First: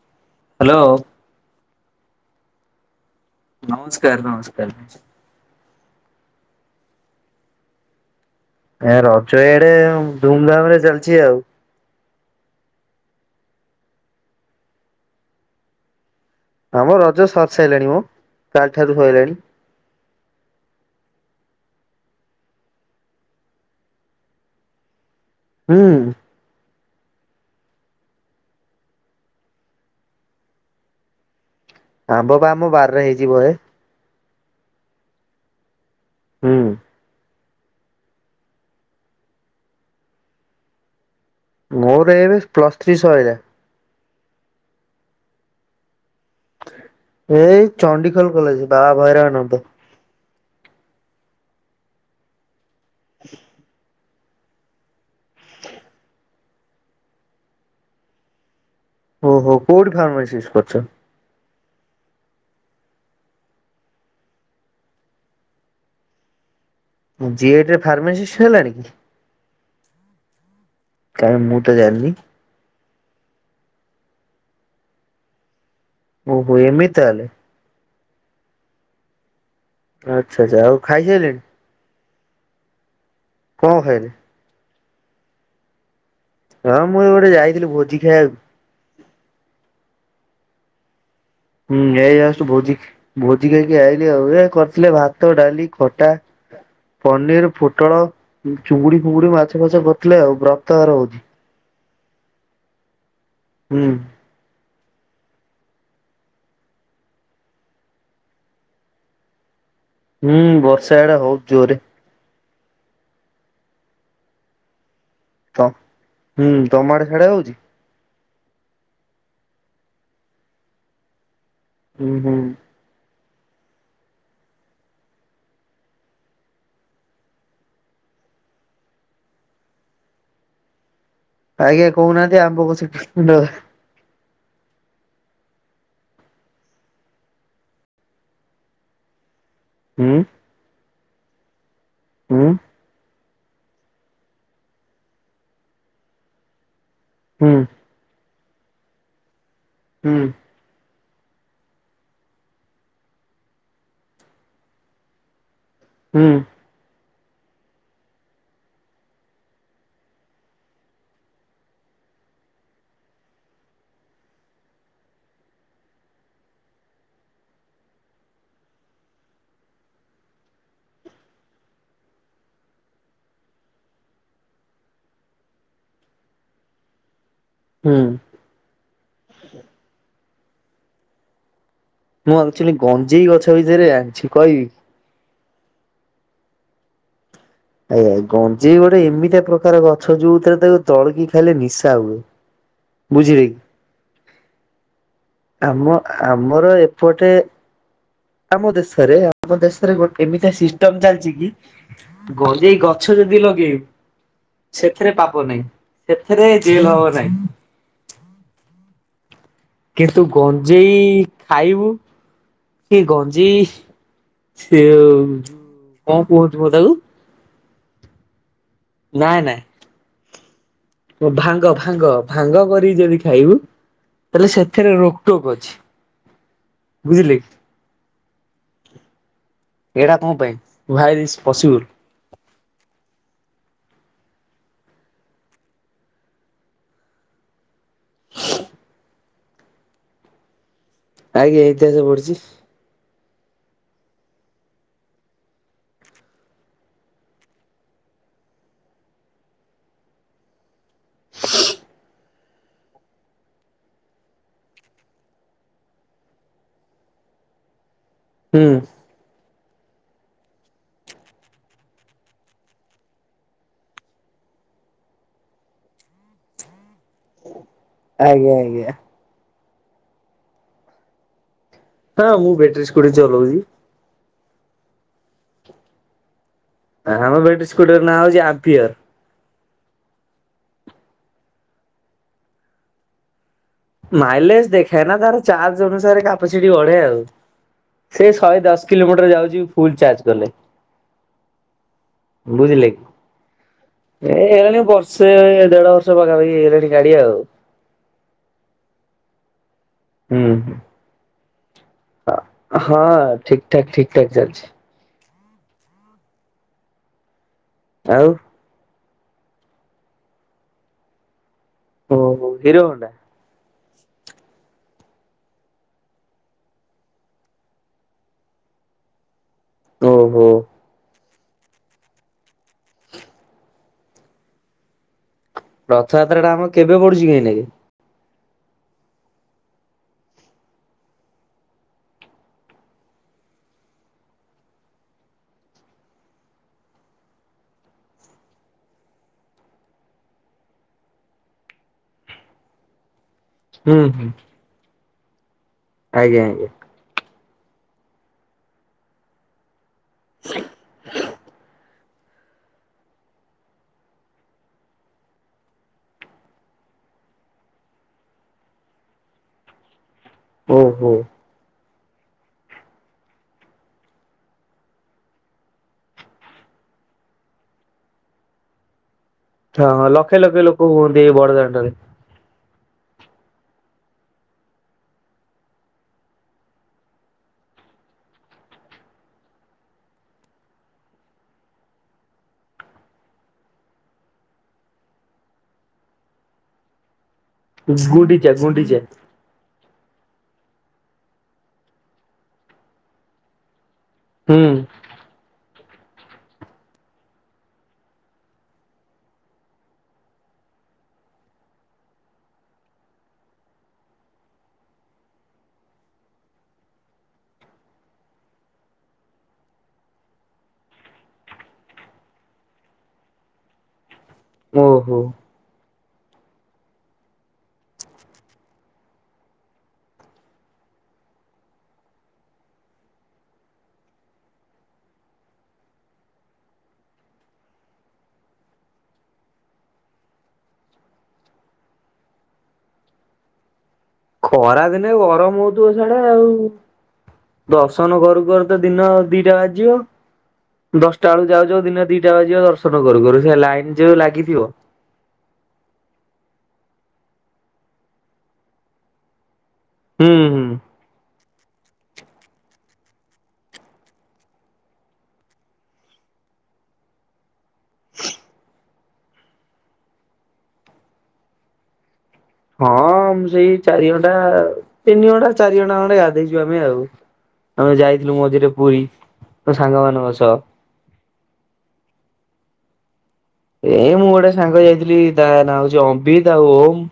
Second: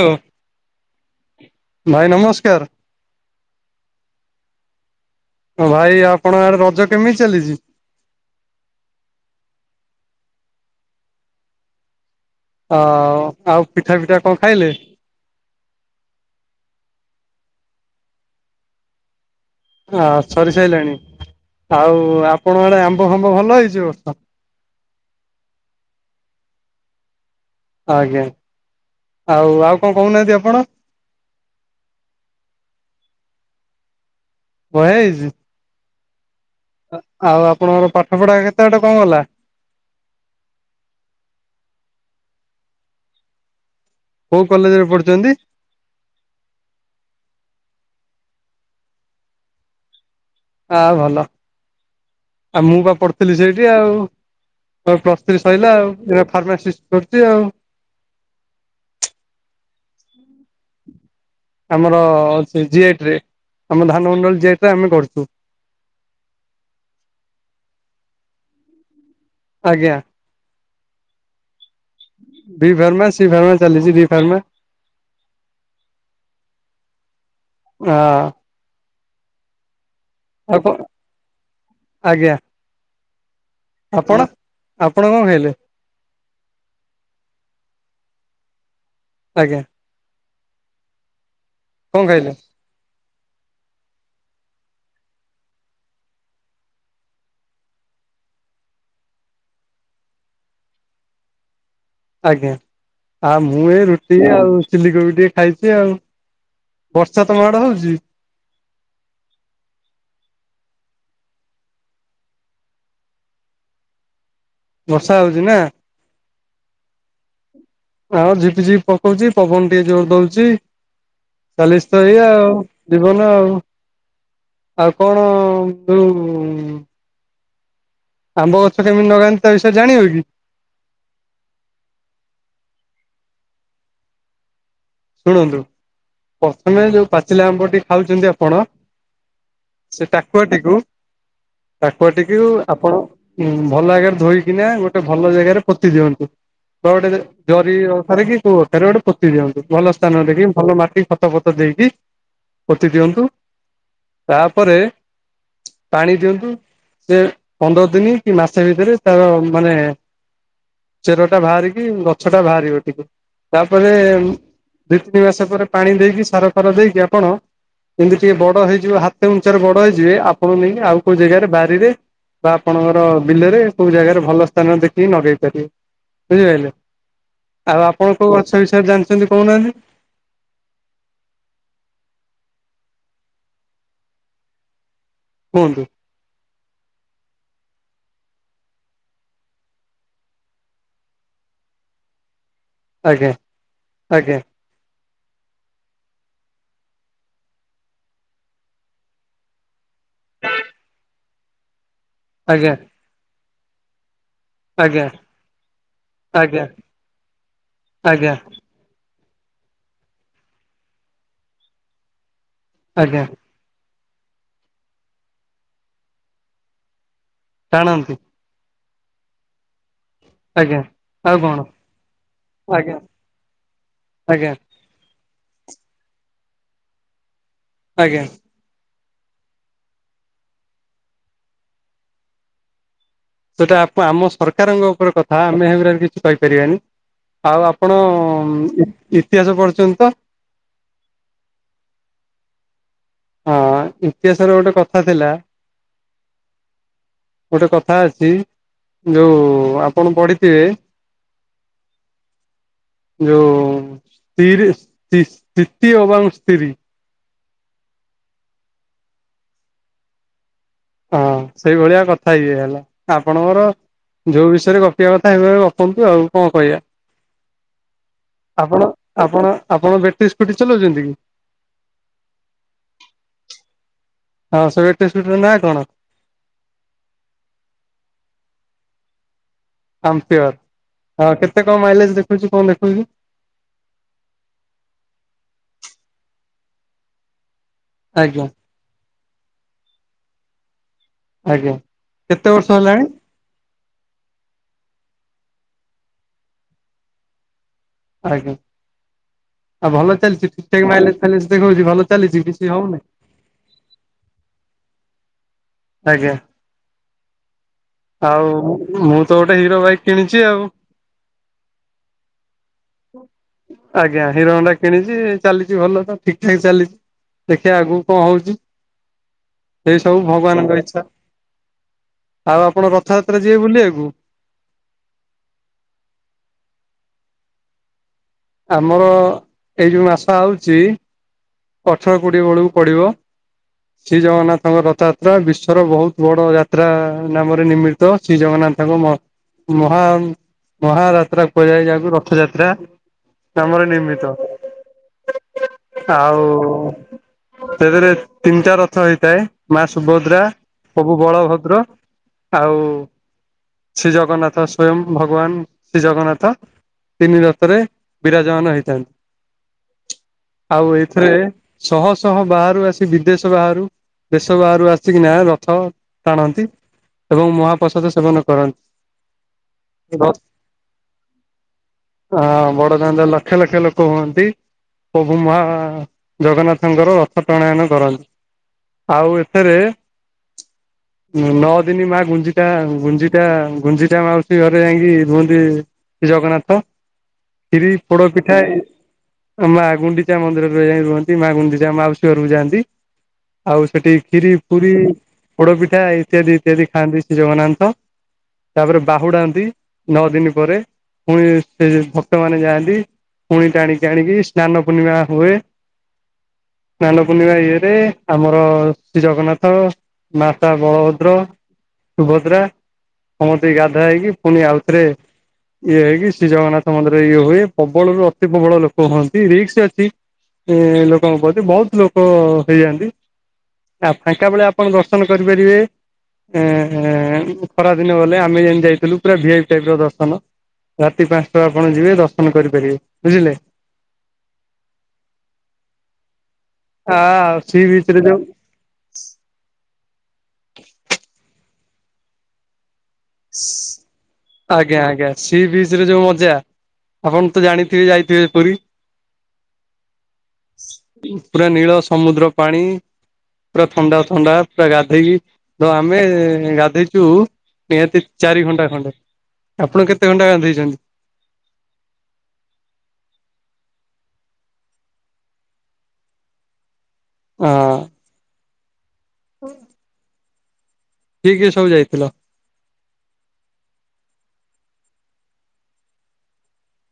ଓ। Hello. ଭାଇ ନମସ୍କାର। ନମସ୍କାର ନମସ୍କାର। ହଁ ଭାଇ ଆପଣଙ୍କ ଆଡେ ରଜ କେମିତି ଚାଲିଚି? ଏ ରଜ ଇଆଡେ ଧୁମଧାମ ରେ ଚାଲିଚି ଆଉ। ଅ ଆଉ ପିଠା ପିଠା କଣ ଖାଇଲେ? ଆମ ରଜ ସରି ସାରିଲାଣି ମ କାଲି ଠାରୁ ସଇଲାଣି। ଆ ସାରିଲାଣି ଆଉ ଆପଣଙ୍କ ଆଡେ ଆମ୍ବ ଫାମ୍ବ ଭଲ ହେଇଛି ଏ ବର୍ଷ? ହୁଁ। ଆଜ୍ଞା ଆଉ ଆଉ କଣ କୋହୁ ନାହାଁନ୍ତି ଆପଣ? ଆମ୍ବ ପା ଆମ ବାରିରେ ହୋଇଚି ବହେ। ବହେ ହେଇଚି। ହୁଁ। ଆ ଆଉ ଆପଣଙ୍କର ପାଠପଢା କେତେ ବାଟ କଣ ଗଲା? ମୋର ଏବେ ପ୍ଲସ୍ ଥ୍ରୀ ସଇଲା। କୋଉ କଲେଜରେ ପଢ଼ୁଚନ୍ତି? ଏଇ ଚଣ୍ଡିଖୋଲ କଲେଜ ବାହା ଭୈରବାନନ୍ଦ। ଆ ଭଲ ଆଉ ମୁଁ ବା ପଢ଼ୁଥୁଲି ସେଇଠି ଆଉ। ମୋ ପ୍ଲସ୍ ଥ୍ରୀ ସରିଲା ଆଉ ଏବେ ଫାର୍ମାସିଷ୍ଟ କରୁଚି ଆଉ। ଓହୋ କୋଉଠି ଫାର୍ମାସିଷ୍ଟ କରିଛ? ଆମର ଜି-ଜିଏଟରେ ଆମ ଧାନମଣ୍ଡଳି ଜିଆଇଟରେ ଆମେ କରୁଚୁ। ଜିଏଟରେ ଫାର୍ମାସିଷ୍ଟ ହେଲାଣି କି? ଆଜ୍ଞା। କାଇଁ ମୁଁ ତ ଜାଣନି। ବି ଫାର୍ମା ସି ଫାର୍ମା ଚାଲିଚି ବିି ଫାର୍ମା। ଓହୋ ଏମିତି ତାହେଲେ। ଅ। ଆଚ୍ଛା ଆଚ୍ଛା ଆଉ ଖାଇସାଇଲେଣି? ଆଜ୍ଞା। କଣ ଖାଇଲେ ଆପଣ ଆପଣ କଣ ଖାଇଲେ? ହଁ ମୁଁ ଏ ଗୋଟେ ଯାଇଥିଲି ଭୋଜି ଖାଇବାକୁ। ଆଜ୍ଞା। ହୁଁ କଣ ଏଇ ପା ଖାଇଲେ ଆସଚୁ ଆଉ ଭୋଜି ଭୋଜି ଖାଇକି ଆଇଲି ଆଉ ଏ କରିଥିଲେ ଭାତ, ଡାଲି, ଖଟା ପନିର, ପୋଟଳ, ଉଁ ଚୁଙ୍ଗୁଡି, ଫୁଗୁଡି, ମାଛ, ଫାଛ କରିଥିଲେ ଆଉ ବ୍ରତଘର ଭୋଜି। ଆଜ୍ଞା ଆ ମୁଁ ଏ ହୁଁ ରୁ ଟି ଆଉ ଚିଲି କୋବି ଟିକେ ଖାଇଚି ଆଉ ବର୍ଷା ତମ ଆଡ଼େ ହୋଉଚି? ହୁଁ ବର୍ଷା ୟାଡେ ହୋଉଚି ଜୋରେ। ବର୍ଷା ହୋଉଚି ନା। ତ ହୁଁ ତମ ଆଡେ ସିଆଡେ ହଉଛି? ଆଉ ଝିପି ଝିପି ପକୋଉଚି ପବନ ଟିକେ ଜୋରେ ଦୋଉଚି ଚାଲିଚି ତ ହୁଁ ଏଇଆ ହୁଁ ଆଉ ଜୀବନ ଆଉ ଆଉ କଣ ଯୋଉ ଆମ୍ବ ଗଛ କେମିତି ଲଗାନ୍ତି ତା ବିଷୟରେ ଜାଣିବ କି? ଆଜ୍ଞା କୋହୁନାହାନ୍ତି ଆମ୍ବ ଗଛ କେମିତି ଲଗା ଶୁଣନ୍ତୁ ପ୍ରଥମେ ଯୋଉ ପାଚିଲା ଆମ୍ବ ଟି ଖାଉଚନ୍ତି ଆପଣ ସେ ହୁଁ ଟାକୁଆଟିକୁ ଟାକୁଆଟିକୁ ହୁଁ ଆପଣ ଉଁ ଭଲ ଜାଗାରେ ଧୋଇକିନା ଗୋଟେ ଭଲ ଜେଗାରେ ପୋତି ଦିଅନ୍ତୁ ବା ଗୋଟେ ହୁଁ ଜରି ଅଖାରେ କି କୋଉ ଅଖାରେ ଗୋଟେ ପୋତି ଦିଅନ୍ତୁ ଭଲ ହୁଁ ସ୍ଥାନ ଦେଖି ଭଲ ମାଟି ଖତ ଫତ ଦେଇକି ପୋତି ଦିଅନ୍ତୁ ତାପରେ ପାଣି ଦିଅନ୍ତୁ ହୁଁ ସେ ପନ୍ଦର ଦିନି କି ମାସ ଭିତରେ ତାର ମାନେ ଚେରଟା ବାହାରିକି ଗଛଟା ବାହାରିବ ଟିକେ ତାପରେ ଦିଇ ତିନି ମାସ ପରେ ପାଣି ଦେଇକି ସାର ଫାର ଦେଇକି ଆପଣ ଯେମିତି ଟିକେ ବଡ ହେଇଯିବ ହାତେ ଉଞ୍ଚାରେ ବଡ ହେଇଯିବେ ଆପଣ ନେଇ କି ଆଉ କୋଉ ଜେଗାରେ ବାରିରେ ବା ଆପଣଙ୍କର ବିଲରେ କୋଉ ଜାଗାରେ ଭଲ ସ୍ଥାନ ଦେଖିକି ନଗେଇ ପାରିବେ। ବୁଝିପାଇଲେ ଆଉ ଆପଣ କୋଉ ଗଛ ବିଷୟରେ ଜାଣିଛନ୍ତି କୋହୁନାହାନ୍ତି। ମୁଁ ଆକ୍ଚୁଆଲି ଗଞ୍ଜେଇ ଗଛ ବିଷୟରେ ଜାଣିଛି କହିବି। କୁହନ୍ତୁ। ଆଜ୍ଞା ଗଞ୍ଜେଇ ଗୋଟେ ଏମିତିଆ ପ୍ରକାର ଗଛ ଯୋଉଥିରେ ତାକୁ ଦଳିକି ଖାଇଲେ ନିଶା ହୁଏ। ଆଜ୍ଞା ଆଜ୍ଞା ବୁଝିଲେକି ଆମ ଆମର ଏପଟେ ଆମ ଦେଶରେ ଆମ ଦେଶରେ ଗୋଟେ ଏମିତି ସିଷ୍ଟମ ଚାଲଚି କି ଆଜ୍ଞା। ଗଞ୍ଜେଇ ଗଛ ଯଦି ଲଗେଇବ ଆଜ୍ଞା ସେଥିରେ ପାପ ନାହିଁ ସେଥିରେ ଆଜ୍ଞା ଜେଲ ହବ ନାହିଁ। ଆଜ୍ଞା। କିନ୍ତୁ ଗଞ୍ଜେଇ ଖାଇବୁ କି ଆଜ୍ଞା ଗଞ୍ଜେଇ ସେ ଯୋଉ କଣ କୁହନ୍ତି ମ ତାକୁ ଟାଣନ୍ତି ନାଇଁ ନାଇଁ ଆଜ୍ଞା। ଆଉ କଣ? ଭାଙ୍ଗ ଭାଙ୍ଗ ଭାଙ୍ଗ କରି ଆଜ୍ଞା ଯଦି ଖାଇବୁ ଆଜ୍ଞା ତାହେଲେ ସେ ଥିରେ ରୋକଟୋକ ଅଛି ବୁଝିଲେ ଆଜ୍ଞା। ଏଡା କଣ ପାଇଁ ହୁଏର୍ ଇଜ୍ ପସିବୁଲ? ସେଟା ଆପ ଆମ ସରକାରଙ୍କ ଉପରେ କଥା ଆମେ ହେଇଗୁରା କିଛି କହିପାରିବାନି। ଆଉ ଆପଣ ଇ ଇତିହାସ ପଢ଼ିଛନ୍ତି ତ? ଆଜ୍ଞା ଇତିହାସ ପଢିଛି। ହଁ ଇତିହାସରେ ଗୋଟେ କଥା ଥିଲା ଗୋଟେ କଥା ଅଛି ଯୋଉ ଆପଣ ପଢିଥିବେ ହଁ [unintelligible] ଯୋଉ ସ୍ ସ୍ତିରି ସ୍ତିଶ୍ ସ୍ତିତି ଏବଂ ସ୍ତ୍ରୀ ହୁଁ। ହଁ ସେଇଭଳିଆ କଥା ଇଏ ହେଲା ଆପଣଙ୍କର ଯୋଉ ବିଷୟରେ ଗପିବା କଥା ସେଇଭଳି ଗପନ୍ତୁ ଆଉ କଣ କହିଆ। ଆଞା ଆଜ୍ଞା। ଆପଣ ଆପଣ ବେଟ୍ରି ସ୍କୁଟି ଚଲଉଛନ୍ତି କି? ହଁ ମୁଁ ବେଟ୍ରି ସ୍କୁଟି ଚଲଉଛି। ହଁ ସେ ବେଟ୍ରି ସ୍କୁଟି ର ନାଁ କଣ? ଆମ ବେଟ୍ରି ସ୍କୁଟିର ନାଁ ହଉଛି ଆମ୍ପିଅର। ଆମ୍ପିଅର, ଆଉ କେତେ କଣ ମାଇଲେଜ ଦେଖଉଛି କଣ ଦେଖଉଛି? ମାଇଲେଜ ଦେଖାଏନା ତାର ଚାର୍ଜ ଅନୁସାରେ କାପାସିଟି ବଢେ ଆଉ ସେ ଆଜ୍ଞା ଶହେ ଦଶ କିଲୋମିଟର ଯାଉଛି ଫୁଲ ଚାର୍ଜ କଲେ। ଆଜ୍ଞା, କେତେ ବର୍ଷ ବୁଝିଲେ ହେଲାଣି? ଏ ହେଇଗଲାଣି ବର୍ଷେ ଦେଢ ବର୍ଷ ପାଖାପାଖି ହେଇଗଲାଣି ଗାଡି ଆଉ। ଆଜ୍ଞା ଆଉ ଭଲ ଚାଲିଛି ହୁଁ ଠିକ ହୁଁ। ଠାକ ମାଇଲେଜ ଫାଇଲେଜ ଦେଖଉଛି ଭଲ ଚାଲିଛି କିଛି ହଉନି ହଁ ଠିକ ଠାକ ଠିକ ଠାକ ଚାଲିଛି। ଆଜ୍ଞା ଆଉ ମୁଁ ତ ଗୋଟେ ହିରୋ ବାଇକ୍ କିଣିଛି ଆଉ। ଓହୋ ହିରୋହୁଣ୍ଡା? ଆଜ୍ଞା ହିରୋହୁଣ୍ଡା କିଣିଛି ଚାଲିଛି ଭଲ ଠିକ ଠାକ ଚାଲିଛି। ଦେଖିବା ଆଗକୁ କଣ ହଉଛି ଏଇ ସବୁ ଓହୋ ଭଗବାନଙ୍କ ଇଚ୍ଛା। ଆଉ ଆପଣ ରଥଯାତ୍ରା ଯିବେ ବୁଲିବାକୁ? ରଥଯାତ୍ରା ଟା ଆମର କେବେ ପଡୁଛି କି ଏଇନାକେ? ଆମର ଏଇ ଯୋଉ ମାସ ଆଉଛି ଅଠର କୋଡିଏ ବେଳକୁ ପଡିବ। ଶ୍ରୀ ଜଗନ୍ନାଥଙ୍କ ରଥଯାତ୍ରା ବିଶ୍ୱର ବହୁତ ବଡ ଯାତ୍ରା ନାମରେ ନିମି ତ ଶ୍ରୀ ଜଗନ୍ନାଥଙ୍କ ମ ମହା ମହାଯାତ୍ରା କୁହାଯାଏ ଯାହାକୁ ରଥଯାତ୍ରା ନାମରେ ହୁଁ ହୁଁ। ନିର୍ମିତ। ଆଜ୍ଞା ଆଉ ଆଜ୍ଞା ସେଥେରେ ତିନିଟା ରଥ ହେଇଥାଏ। ମା ସୁଭଦ୍ରା, ପ୍ରଭୁ ବଳଭଦ୍ର ଆଉ ଶ୍ରୀ ଜଗନ୍ନାଥ ସ୍ଵୟଂ ଭଗବାନ ଶ୍ରୀ ଜଗନ୍ନାଥ ତିନି ରଥରେ ବିରାଜମାନ ହେଇଥାନ୍ତି। ଆଉ ଓହୋ ହଁ ଏଇଥିରେ ଶହ ଶହ ବାହାରୁ ଆସି ବିଦେଶ ବାହାରୁ ଦେଶ ବାହାରୁ ଆସିକି ନା ରଥ ଟାଣନ୍ତି। ଏବଂ ମହାପ୍ରସାଦ ସେବନ କରନ୍ତି। ହଁ ଲକ୍ଷେ ଲକ୍ଷେ ଲୋକ ହୁଅନ୍ତି ଏଇ ବଡଦାଣ୍ଡ ରେ। ହଁ ବଡଦାଣ୍ଡରେ ଲକ୍ଷ ଲକ୍ଷ ଲୋକ ହୁଅନ୍ତି। [unintelligible] ମା ଜଗନ୍ନାଥଙ୍କର ରଥ ଟଣାୟନ କରନ୍ତି। ଆଉ ଏଥେରେ ନଅ ଦିନି ମା ଗୁଞ୍ଜିଟା ଗୁଞ୍ଜିଟା ଗୁଞ୍ଜିଟା ମାଉସୀ ଘରେ ଯାଇକି ରୁହନ୍ତି। ଶ୍ରୀ ଜଗନ୍ନାଥ କ୍ଷୀରି, ପୋଡ ଗୁଣ୍ଡିଚା ପିଠା ଏଇ ଗୁଣ୍ଡିଚା। ମା ଗୁଣ୍ଡିଚା ମନ୍ଦିରରେ ଯାଇ ରୁହନ୍ତି ମା ଗୁଣ୍ଡିଚା ମାଉସୀ ଘରକୁ ଯାଆନ୍ତି ଆଉ ସେଠି ଖିରି, ହୁଁ ପୁରୀ, ପୋଡ ପିଠା ଇତ୍ୟାଦି ଇତ୍ୟାଦି ଖାଆନ୍ତି ଶ୍ରୀ ଜଗନ୍ନାଥ। ତାପରେ ବାହୁଡାନ୍ତି ନଅ ଦିନ ପରେ ପୁଣି ସେ ଭକ୍ତମାନେ ଯାଆନ୍ତି। ପୁଣି ଟାଣିକି ଆଣିକି ସ୍ନାନ ପୂର୍ଣ୍ଣିମା ହୁଏ। ସ୍ନାନ ପୂର୍ଣ୍ଣିମା ଇଏରେ ଆମର ଶ୍ରୀ ଜଗନ୍ନାଥ ଭ୍ରାତା ବଳଭଦ୍ର, ସୁଭଦ୍ରା ସମସ୍ତେ ଗାଧା ହେଇକି ପୁଣି ଆଉଥରେ ଓହୋ ଇଏ ହେଇକି ଶ୍ରୀଜଗନ୍ନାଥ ମନ୍ଦିର ଇଏ ହୁଏ ପ୍ରବଳରୁ ଅତି ପ୍ରବଳ ଲୋକ ହୁଅନ୍ତି ରିକ୍ସ ଅଛି ଏ ଲୋକଙ୍କ ପ୍ରତି ବହୁତ ଲୋକ ହେଇଯାଆନ୍ତି। ଆ ଫାଙ୍କା ବେଳେ ଆପଣ ଦର୍ଶନ କରିପାରିବେ। ଏ ଏ ଖରାଦିନ ଗଲେ ଆମେ ଯେ ଯାଇଥିଲୁ ପୁରା ଭି ଆଇ ପି ଟାଇପ ର ଦର୍ଶନ। ରାତି ପାଞ୍ଚଟା ଆପଣ ଯିବେ ଦର୍ଶନ କରିପାରିବେ ବୁଝିଲେ। ଖରା ଦିନେ ଗରମ ହଉଥିବ ସିଆଡ଼େ ଆଉ। ଆ ସୀ ବୀଚ ଦର୍ଶନ ରେ କରୁ ଯୋଉ କରୁ ତ ଦିନ ଦିଟା ବାଜିବ ଦଶଟା ବେଳକୁ ଯାଉ ଯାଉ ଦିନ ଦିଟା ବାଜିବ ଦର୍ଶନ କରୁ କରୁ। ସେ ଲାଇନ ଯୋଉ ଲାଗିଥିବ। ଆଜ୍ଞା ଆଜ୍ଞା ସି ବିଚ ରେ ଯୋଉ ମଜା ଆପଣ ତ ଜାଣିଥିବେ ଯାଇଥିବେ ପୁରୀ। ହୁଁ ହୁଁ। ପୁରା ନୀଳ ସମୁଦ୍ର ପାଣି। ପୁରା ଥଣ୍ଡା ଥଣ୍ଡା ପୁରା ଗାଧେଇକି ତ ଆମେ ଗାଧେଇଛୁ ନିହାତି ଚାରି ଘଣ୍ଟା ଖଣ୍ଡେ ଆପଣ କେତେ ଘଣ୍ଟା ଗାଧେଇଛନ୍ତି? ହଁ ସେଇ ଚାରି ଘଣ୍ଟା ତିନି ଘଣ୍ଟା ଚାରି ଘଣ୍ଟା ଖଣ୍ଡେ ଗାଧେଇଚୁ ଆମେ ଆଉ। ଆମେ ହଁ ଯାଇଥିଲୁ ମଝିରେ ପୁରୀ ତ ସାଙ୍ଗ ମାନଙ୍କ ସହ। କିଏ କିଏ ସବୁ ଯାଇଥିଲ? ଏଇ ମୁଁ ଗୋଟେ ସାଙ୍ଗ ଯାଇଥିଲି ତା ନାଁ ହଉଛି ଆମ୍ବିତ ଆଉ ଓମ୍।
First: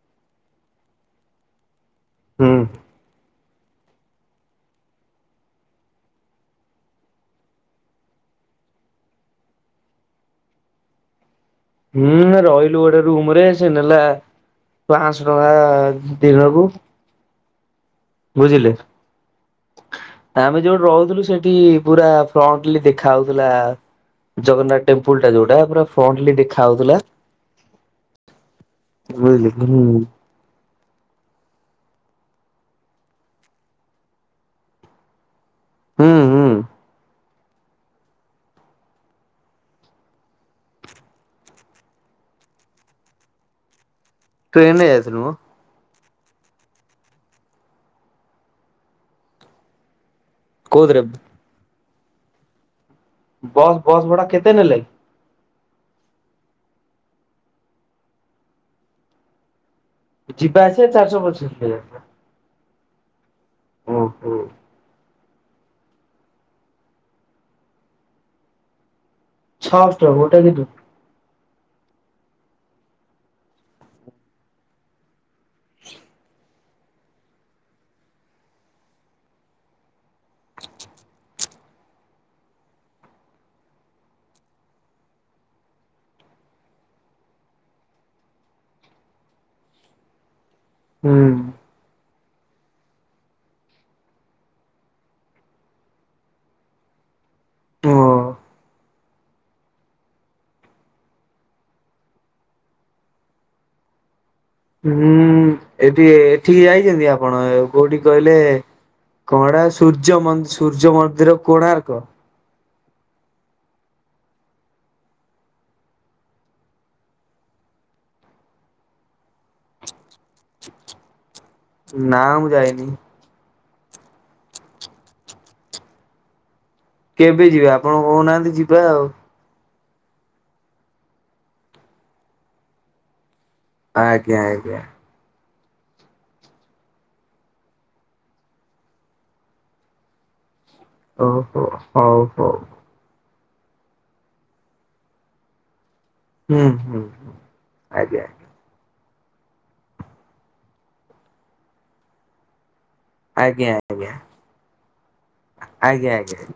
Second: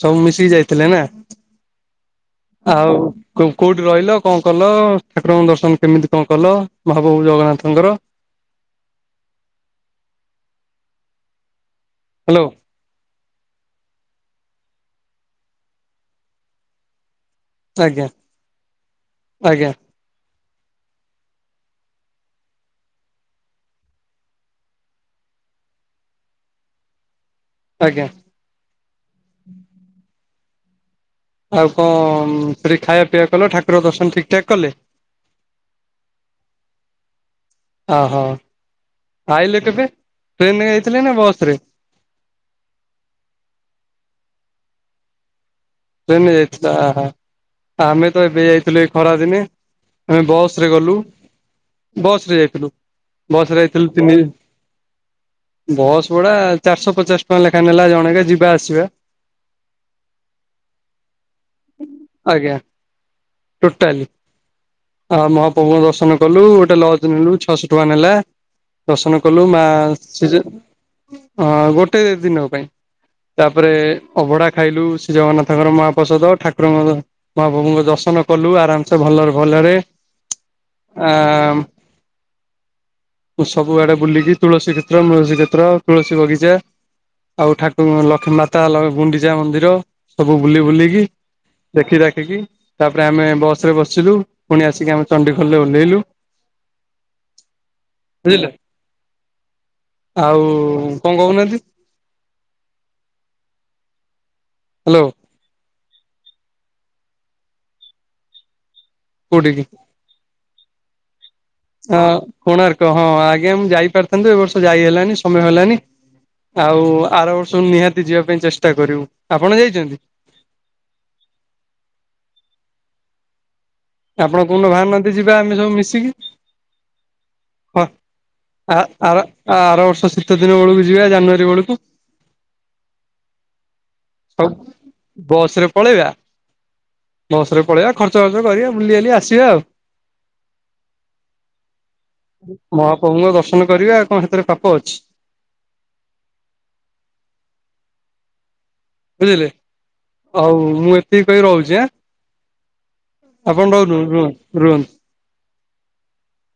ସବୁ ମିଶିକି ଯାଇଥିଲେ ନା ହୁଁ ଆଉ। କୋ କୋଉଠି ରହିଲ କଣ କଲ ଠାକୁରଙ୍କ ଦର୍ଶନ କେମିତି କଣ କଲ ମହାପ୍ରଭୁ ଜଗନ୍ନାଥଙ୍କର। ହୁଁ ହ୍ୟାଲୋ ରହିଲୁ ଗୋଟେ ରୁମ ରେ ସେ ନେଲା ପାଆଁସ ଟଙ୍କା ଦିନକୁ। ଆଜ୍ଞା ବୁଝିଲେ ଆଜ୍ଞା ଆମେ ଯୋଉଠି ରହୁଥିଲୁ ସେଠି ପୁରା ଫ୍ରଣ୍ଟଲି ଦେଖା ହଉଥିଲା ଜଗନ୍ନାଥ ଟେମ୍ପୁଲ ଟା ଯୋଉଟା ପୁରା ଫ୍ରଣ୍ଟଲି ଦେଖା ହଉଥିଲା। ଆଜ୍ଞା ରହିଲି ଘୁ। ଆଉ କଣ ସେଠି ଖାଇବା ପିଇବା କଲ ଠାକୁର ଦର୍ଶନ ଠିକ୍ ଠାକ୍ କଲେ। ହୁଁ ହୁଁ ଓହୋ ଆଇଲେ କେବେ? ଟ୍ରେନରେ ଯାଇଥିଲେ ନା ବସରେ? ଟ୍ରେନ ରେ ଯାଇଥିଲୁ ମ। ଟ୍ରେନ ଯାଇଥିଲା ଆହା ଆମେ ତ ଏବେ ଯାଇଥିଲୁ ଏ ଖରା ଦିନେ। ଆମେ ବସ୍ ବସରେ ଗଲୁ ବସ ରେ ଯାଇଥିଲୁ ବସ ରେ ବସ୍ ଯାଇଥିଲୁ ବସ୍ ତିନି ଭଡା କେତେ ନେଲେ ବସ୍ ଭଡା ଚାରିଶହ ପଚାଶ ଟଙ୍କା ଲେଖା ନେଲା ଜଣେକା ଯିବା ଆସିବା। ଯିବା ଆସିବା ଚାରିଶହ ପଚାଶେ। ଆଜ୍ଞା ଟୋଟାଲି। ଓହୋ। ଆଉ ମହାପ୍ରଭୁଙ୍କ ଦର୍ଶନ କଲୁ, ଗୋଟେ ଲଜ୍ ନେଲୁ ଛଅଶହ ଟଙ୍କା ନେଲା। ଦର୍ଶନ କଲୁ ମା ଛଅଶହ ଟଙ୍କା ଶ ଗୋଟା କି ଦୁ ହଁ ଗୋଟେ ଦିନକ ପାଇଁ, ତାପରେ ଅଭଡା ଖାଇଲୁ ଶ୍ରୀ ଜଗନ୍ନାଥ ତାପରେ ମହାପ୍ରସାଦ, ଠାକୁରଙ୍କ ମହାପ୍ରଭୁଙ୍କ ଦର୍ଶନ କଲୁ ଆରାମସେ ଭଲରେ ଭଲରେ। ଆଁ ସବୁଆଡେ ବୁଲିକି ତୁଳସୀ କ୍ଷେତ୍ର, ତୁଳସୀ କ୍ଷେତ୍ର, ତୁଳସୀ ବଗିଚା ଆଉ ଠାକୁ ଲକ୍ଷ୍ମୀ ମାତା, ଗୁଣ୍ଡିଚା ମନ୍ଦିର, ସବୁ ବୁଲି ବୁଲିକି ହୁଁ ଦେଖି ଦାଖିକି ତାପରେ ଆମେ ବସ ରେ ବସିଲୁ, ପୁଣି ଆସିକି ଆମେ ଚଣ୍ଡିଖୋଲରେ ଓହ୍ଲେଇଲୁ। ଓ ବୁଝିଲେ, ଆଉ କଣ କହୁନାହାନ୍ତି? ହ୍ୟାଲୋ ହୁଁ ଏଠି ଏଠିକି ଯାଇଛନ୍ତି ଆପଣ, କୋଉଠିକି କହିଲେ? କୋଣା କୋଉଠିକି ସୂର୍ଯ୍ୟ ମନ୍ ସୂର୍ଯ୍ୟ ମନ୍ଦିର? କୋଣାର୍କ ହଁ କୋଣାର୍କ ହଁ ଆଜ୍ଞା ମୁଁ ଯାଇ ପାରଥାନ୍ତି, ଏ ବର୍ଷ ଯାଇ ହେଲାନି ସମୟ ହେଲାନି। ଆଉ ଆର ବର୍ଷକୁ ନିହାତି ଯିବା ପାଇଁ ଚେଷ୍ଟା କରିବୁ, ଆପଣ ଯାଇଚନ୍ତି? ନାଁ ମୁଁ ଯାଇନି। ଆପଣ କୋଉ ଦିନ ବାହାରୁନାହାନ୍ତି ଯିବା ଆମେ ସବୁ ମିଶିକି। କେବେ ଯିବା ହଁ ଆପଣ କହୁନାହାନ୍ତି? ଯିବା ଆଉ ଆର ଆ ଆର ବର୍ଷ ଶୀତ ଦିନ ବେଳକୁ ଯିବା ଜାନୁଆରୀ ବେଳକୁ। ଆଜ୍ଞା ସବୁ ଆଜ୍ଞା। ବସ ରେ ପଳେଇବା? ବସରେ ପଳେଇବା, ଖର୍ଚ୍ଚ ବାର୍ଚ କରିବା ବୁଲି ବାଲି ଆସିବା ଆଉ। ଓ ହୋ ହଉ ହଉ। ପ୍ରଭୁଙ୍କ ଦର୍ଶନ କରିବା, କଣ ସେଥିରେ ପାପ ଅଛି? ହୁଁ- ହୁଁ ଆଜ୍ଞା ଆଜ୍ଞା। ବୁଝିଲେ, ଆଉ ମୁଁ ଏତିକି କହି ରହୁଛି ଆଁ। ଆପଣ ଆଜ୍ଞା ରହୁ ଆଜ୍ଞା ରୁହନ୍ତୁ। ଆଜ୍ଞା ଆଜ୍ଞା।